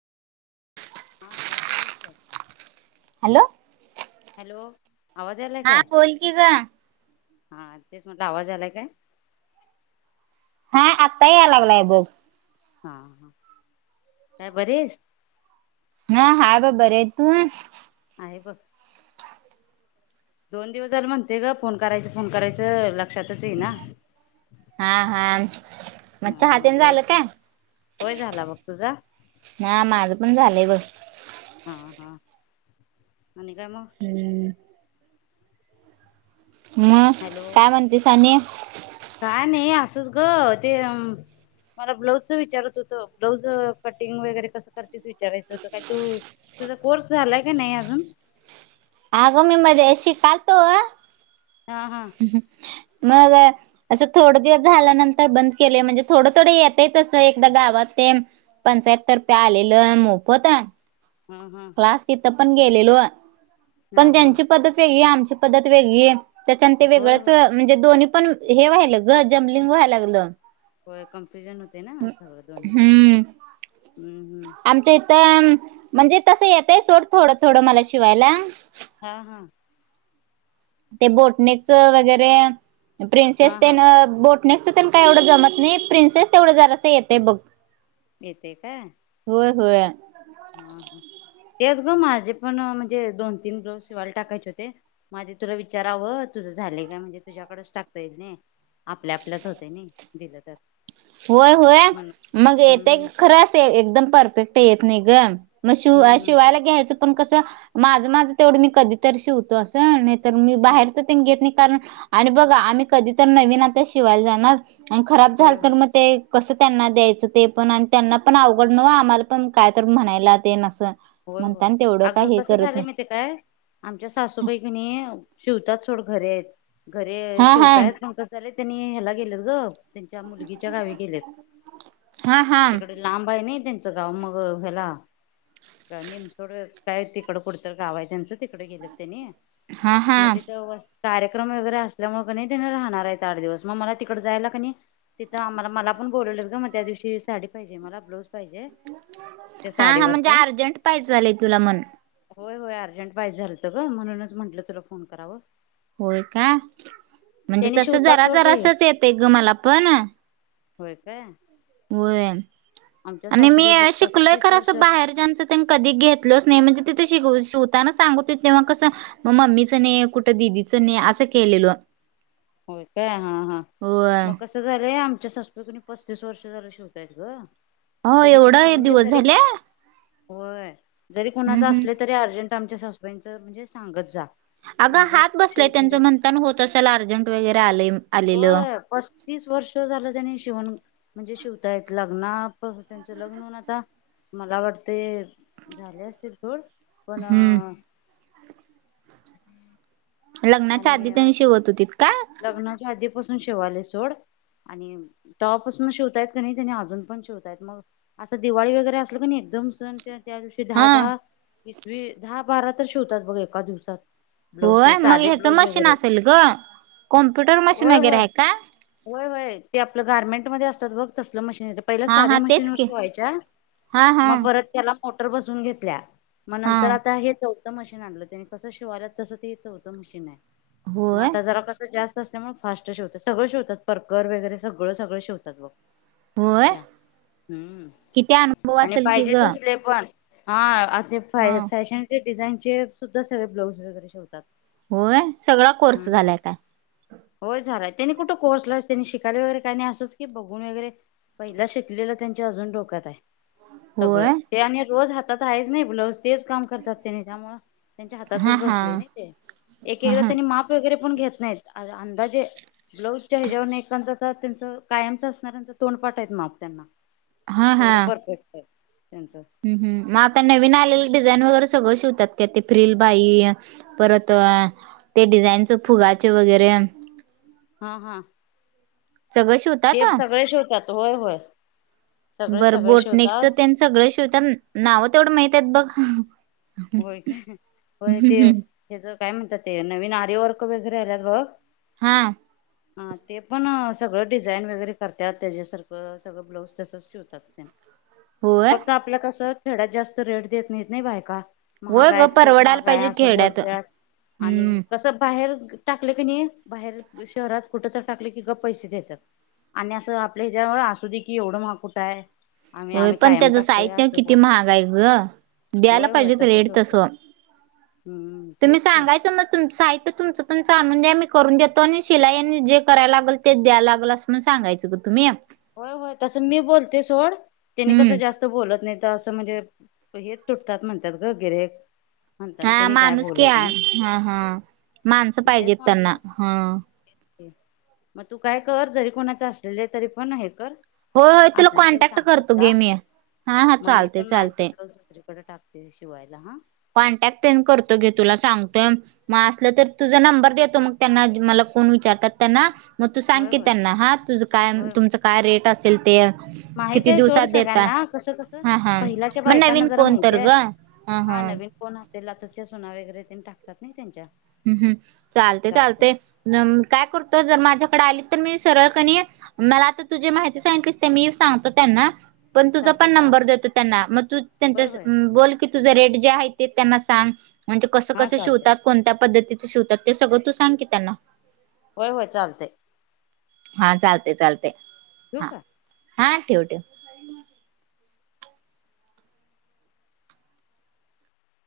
हां काय कराल्यात hello hello आवाज यायलात हा काय बोल की ग हा तेच म्हणल आवाज आलाय काय हा आत्ता, या लागलाय बघ हा ह काय बरी आहेस? ह हा बर आहे तु, आहे बघ. दोन दिवस झाले म्हणते, ग फोन करायच फोन करायचं, लक्षातच ये ना हा हा मग चहा ह तेन वेळ झालं का? पण होय झाला बघ तुझा हा हा माझं पण झालंय बघ, हां हां आणिन काय मग, हम्म मग हॅलो काय म्हणतीस आणि, काय नाही असंच ग ते मला ब्लाऊजचं विचारत होतं, ब्लाऊज कटिंग वगैरे कसं, करतेस विचारायचं होतं काय तु तुझा कोर्स झालाय का नाही अजुन, अग मी मध्ये शिकालतो, हा हा मग, असं थोड दिवस झाल्यानंतर बंद केले, म्हणजे थोडं थोड येत तं एकदा गावात ते पंचाहत तर्फे आलेलं मोफत, हंहं, क्लास तिथं पण गेलेलो, हा पण हा त्यांची पद्धत वेगळी आहे, आमची पद्धत वेगळी आहे, त्याच्यान ते होय वेगळंच होय म्हणजे दोन्ही पण हे व्हायलं ग जम्बलिंग व्हायला लागलं. हो कन्फ्युजन होते ना, असगळं दोन्ही पण हम्म हम हम, तर म्हणजे तसं येत आहे, सोड थोडं थोडं मला शिवायला, हा हा, ते बोटने वगैरे प्रिन्सेस हा ते हा ब नक् काय एवढं जमत नाही, प्रिन्सेस तेवढं जरास येते बघ, येते काय, होय, होय, हा हा तेच ग माझे पण म्हणजे, दोन तीन ब्लाऊज शिवायला टाकायचे होते. माधी तुला विचारावं तुझं झालेय, काय म्हणजे तुझ्याकडच टाकता येईल नाही. आपल्या आपल्याच होते, नाही दिलं तर. होय होय म्हण मग हम्म येतय खरच, एकदम परफेक्ट येत नाही ग, मग शिव हम्म हम्म हम्म शिवायला घ्यायचं, पण कसं माझं माझं तेवढं मी कधी तर शिवतो असं. तर मी हं. बाहेरच ते घेत नाही, कारण आणि बघा आम्ही कधी तर नवीन आता शिवाय जाणार, आणि खराब होय झालं तर होय मग, ते कसं त्यांना द्यायचं ते पण आणि, त्यांना पण अवघड नव आम्हाला पण काय तर म्हणायला तेसंअसं, होय होय म्हणताना तेवढं काय अगं हे कसं करत झालं नाही. मी ते काय आमच्या सासूबाई कानी, शिवतात सोड घरे आहेत. घरी हा हा शिवतायत पण कसंले, त्यांनी ह्याला गेलेत ग, त्यांच्या मुलगीच्या गावी गेलेत हा हा तिकडे लांब आहेण त्यांचं गाव मग ह्याला, का निमचकड काय तिकडं कुडतं, गावा त्यांचं तिकडे गेलं त्यांनी, हा हा मग तिथं वस, कार्यक्रम वगैरे असल्यामुळे कनी तेनी राहणार आहेत, आठ दिवस मग मला तिकडे जायला कणी तिथं आम्हाला मला बोलवलं, ग मग त्या दिवशी साडी पाहिजे मला ब्लाऊज, पाहिजे त्या हा हा साडीवरच म्हणजे अर्जंट, पाहिजलय तुला म्हण, होय होय अर्जंट पाहिजे, झालत ग म्हणूनच म्हंटलं तुला फोन करावं. होय का, म्हणजे त्यांनी तस शिवतात जरा सोड बाई जरासच येतय ग मला पण, होय, काय. होय आमच्या आणि मी सासूबाई बघ शिकलोय पस्तीस खर वर्ष असं बाहेर जाचं कधी घेतलोच नाही म्हणजे तिथे श शवताना सांगत त तेवग कसं मग मम्मीचं नाही कुठं दिदीचं नाही असं केलेलं होय काय हा हा होय. मग कस झालं आमच्या सस्प कणी पस्तीस वर्ष झालं शिवतायत ग हो कधी एवढं पण आहे म्हणजे दिवस जरी झाले होय जरी हम्म कोुणाचं हम्म. असलं तरी अर्जंट आमच्या ससबेंच म्हणजे सांगत जा अग म्हणजे हात बसलाय शिवून त्यांचं देत म्हणताना होत असाल अर्जंट वगैरे आलेय हो पस तीस वर्ष झालं त्यांनी शिवण म्हणजे शिवता येत लग्ना त्यांचं लग्नन आता मला वाटते झाले असतील थोड पण हम्म लग्नाच्या आणि आधी त्यांनी शिवत होतीत काय? लग्नाच्या आधीपासून शिवाले सोड आणि तपासून शिवतायत क नाही त्यानी अजून पण शिवतायत मग असं दिवाळी वगैरे असल का एकदम सण त्या त्या दिवशी दहा हा दहा वीस व दहा बारा तर शिवतात बघ एका दिवसात ब्लाऊज ते होय मग साधे ह्याचं ब्लाऊज मशीन वगैरे असेल ग कॉम्प्युटर मशीन होय वगैरे होय आहे का होय होय ते आपलं गार्मेंटमध्येध्ये असतात बघ तसलं मशीन पहिल्या हा साध्या हा तेच मशीनवर की. शोवायच्या हा हा मग परत ब घ म आ हा च म शिवाल्या तस ते चौथं मशीन आहे मग होय आता जरा कस जास्त असल्यामुळे फाट शेवत सगळं शिवातर् वगैरे सगं सगळं शिवतात मग होय त्या हम्म किती अनुभव आणि असेल की पाहिजे ग तसले पण हा आ ते हा फॅ फॅशनचे डिझाईनचे सुद्धा सगळे ब्लाऊज वगैरे शेवतात होय सगळा कोर्स झालाय काय होय झालाय त्यांनी कुठं कोर्सला त्यांनी शिकायला वगैरे काही नाही असंच की बघून वगैरे पहिला शिकलेला त्यांच्या अजून डोक्यात आहे होय सगळं ते आणि रोज हातात आहेच नाही ब्लाऊज तेच काम करतात त्यांनी त्यामुळ त्यांच्या हा हातातच हा बसले नाही ते एक हा एकदा हा त्यांनी माप वगैरे पण घेत नाहीत अंदाजे ब्लाऊजच्या हिजावर एककांच त्यांच कायमच असणाऱ्यांच तोंड पाठायेत माग त्यांना एवढं परफेक्ट आहे त्यांचं ह् हम् मग आता नवीन आलेली डिझाईन वगैरे सगळं शिवतात का ते फ्रिील बाई परत ते डिझाईनच फुगाचे वगैरे हा हा सगळ श होत तेप सगळे श होतात होय होय सगळे बरं सगळे शिवतात बोटनेकचं त्यां सगळं शिवतात नाव तेवढं माहित बघ हम् हम्म त्याचं काय म्हणतात ते नवीन आर्यवर्क वगैरे आल्यात बघ हा [inaudible] हा ते पण सगळं डिझाईन वगैरे करतात त्याच्यासारखं सगळं ब्लाऊज तसंच ठेवतात होय फक्त आपल्या कसं थेड्यात जास्त रेट देत नाहीेत नाही बाय का होय महागा ग आहेत खूप परवडायला महागा आहे पाहिजे असं खेड्यात बोलतात आणि हम्म कसं बाहेर टाकले की नाही बाहेर शहरात कुठं तर टाकले की ग पैसे देतात आणि असं आपल्या ह्याच्या असू दे की एवढं म कुठं आहे आम्ही होय आम्ही पण कायम त्याचं टाकतोय साहित्य असं किती बोलतात महागा आहे ग द्यायला होय होय पाहिजे तसंच रेट होतं तसं हम्म तुम्ही तेच की. सांगायं मग तुमं आहेय तर तुचं तुमच आणून द्या मी करून देतो आणि शिलाईयाने जे करायला लागल ते द्याय लागेल असंण सगायचं ग तुम्ही होय होय तसं मी बोलते सोड त्याने कसं हम्म जास्त बोलत नाही तर असं म्हणजे हेच तुटतात म्हणतात ग गेरे हा माणूस क हा हा माणसं तेच पाहिजेत त्यांना म्हटलं हा मग तू काय कर जरी कोणाच असलेलं तरी पण आहे कर होय होय तुला असले तर कॉन्टॅक्ट सांगत करतो जा गे मी हा हा मग मी चालते पण माझे चालते ब्लाऊज दुसरीकडे टाक शिवायला हा कॉन्टॅक्ट करतो घे तुला सांगतोय मग असलं तर तुझा नंबर देतो मग त्यांना मला कोण विचारतात त्यांना मग तू होय सांगते होय त्यांना हा तुझ काय होय होय तुमचं काय रेट असेल ते माहित किती आहे सोड दिवसात देता सगळ्यांना कसं कसं हा हा पहिल्याच्या मग बायकांना नवीन जरा कोण तर माहितीय ग आहे हा नवीन कोण तेला तच्या सुना वगैरे ते टाकतात नाही त्यांच्या हम् हम् चालते चालते काय करतो जर माझ्याकडे आली तर मी सरळ कणी मला आता तुझी माहिती सांगितलीस ते मी सांगतो त्यांना पण तुझा चालते पण नंबर चालते देतो त्यांना मग तू त्यांचा होय होय बोल ते त्यांना सां म्हणे क हा कस चालते कोण पद्धती शिवतात ते सगळं तू सांग की त्यांना होय होय चालतय हा चालते चालते ठेवू हा का हा ठेव ठेव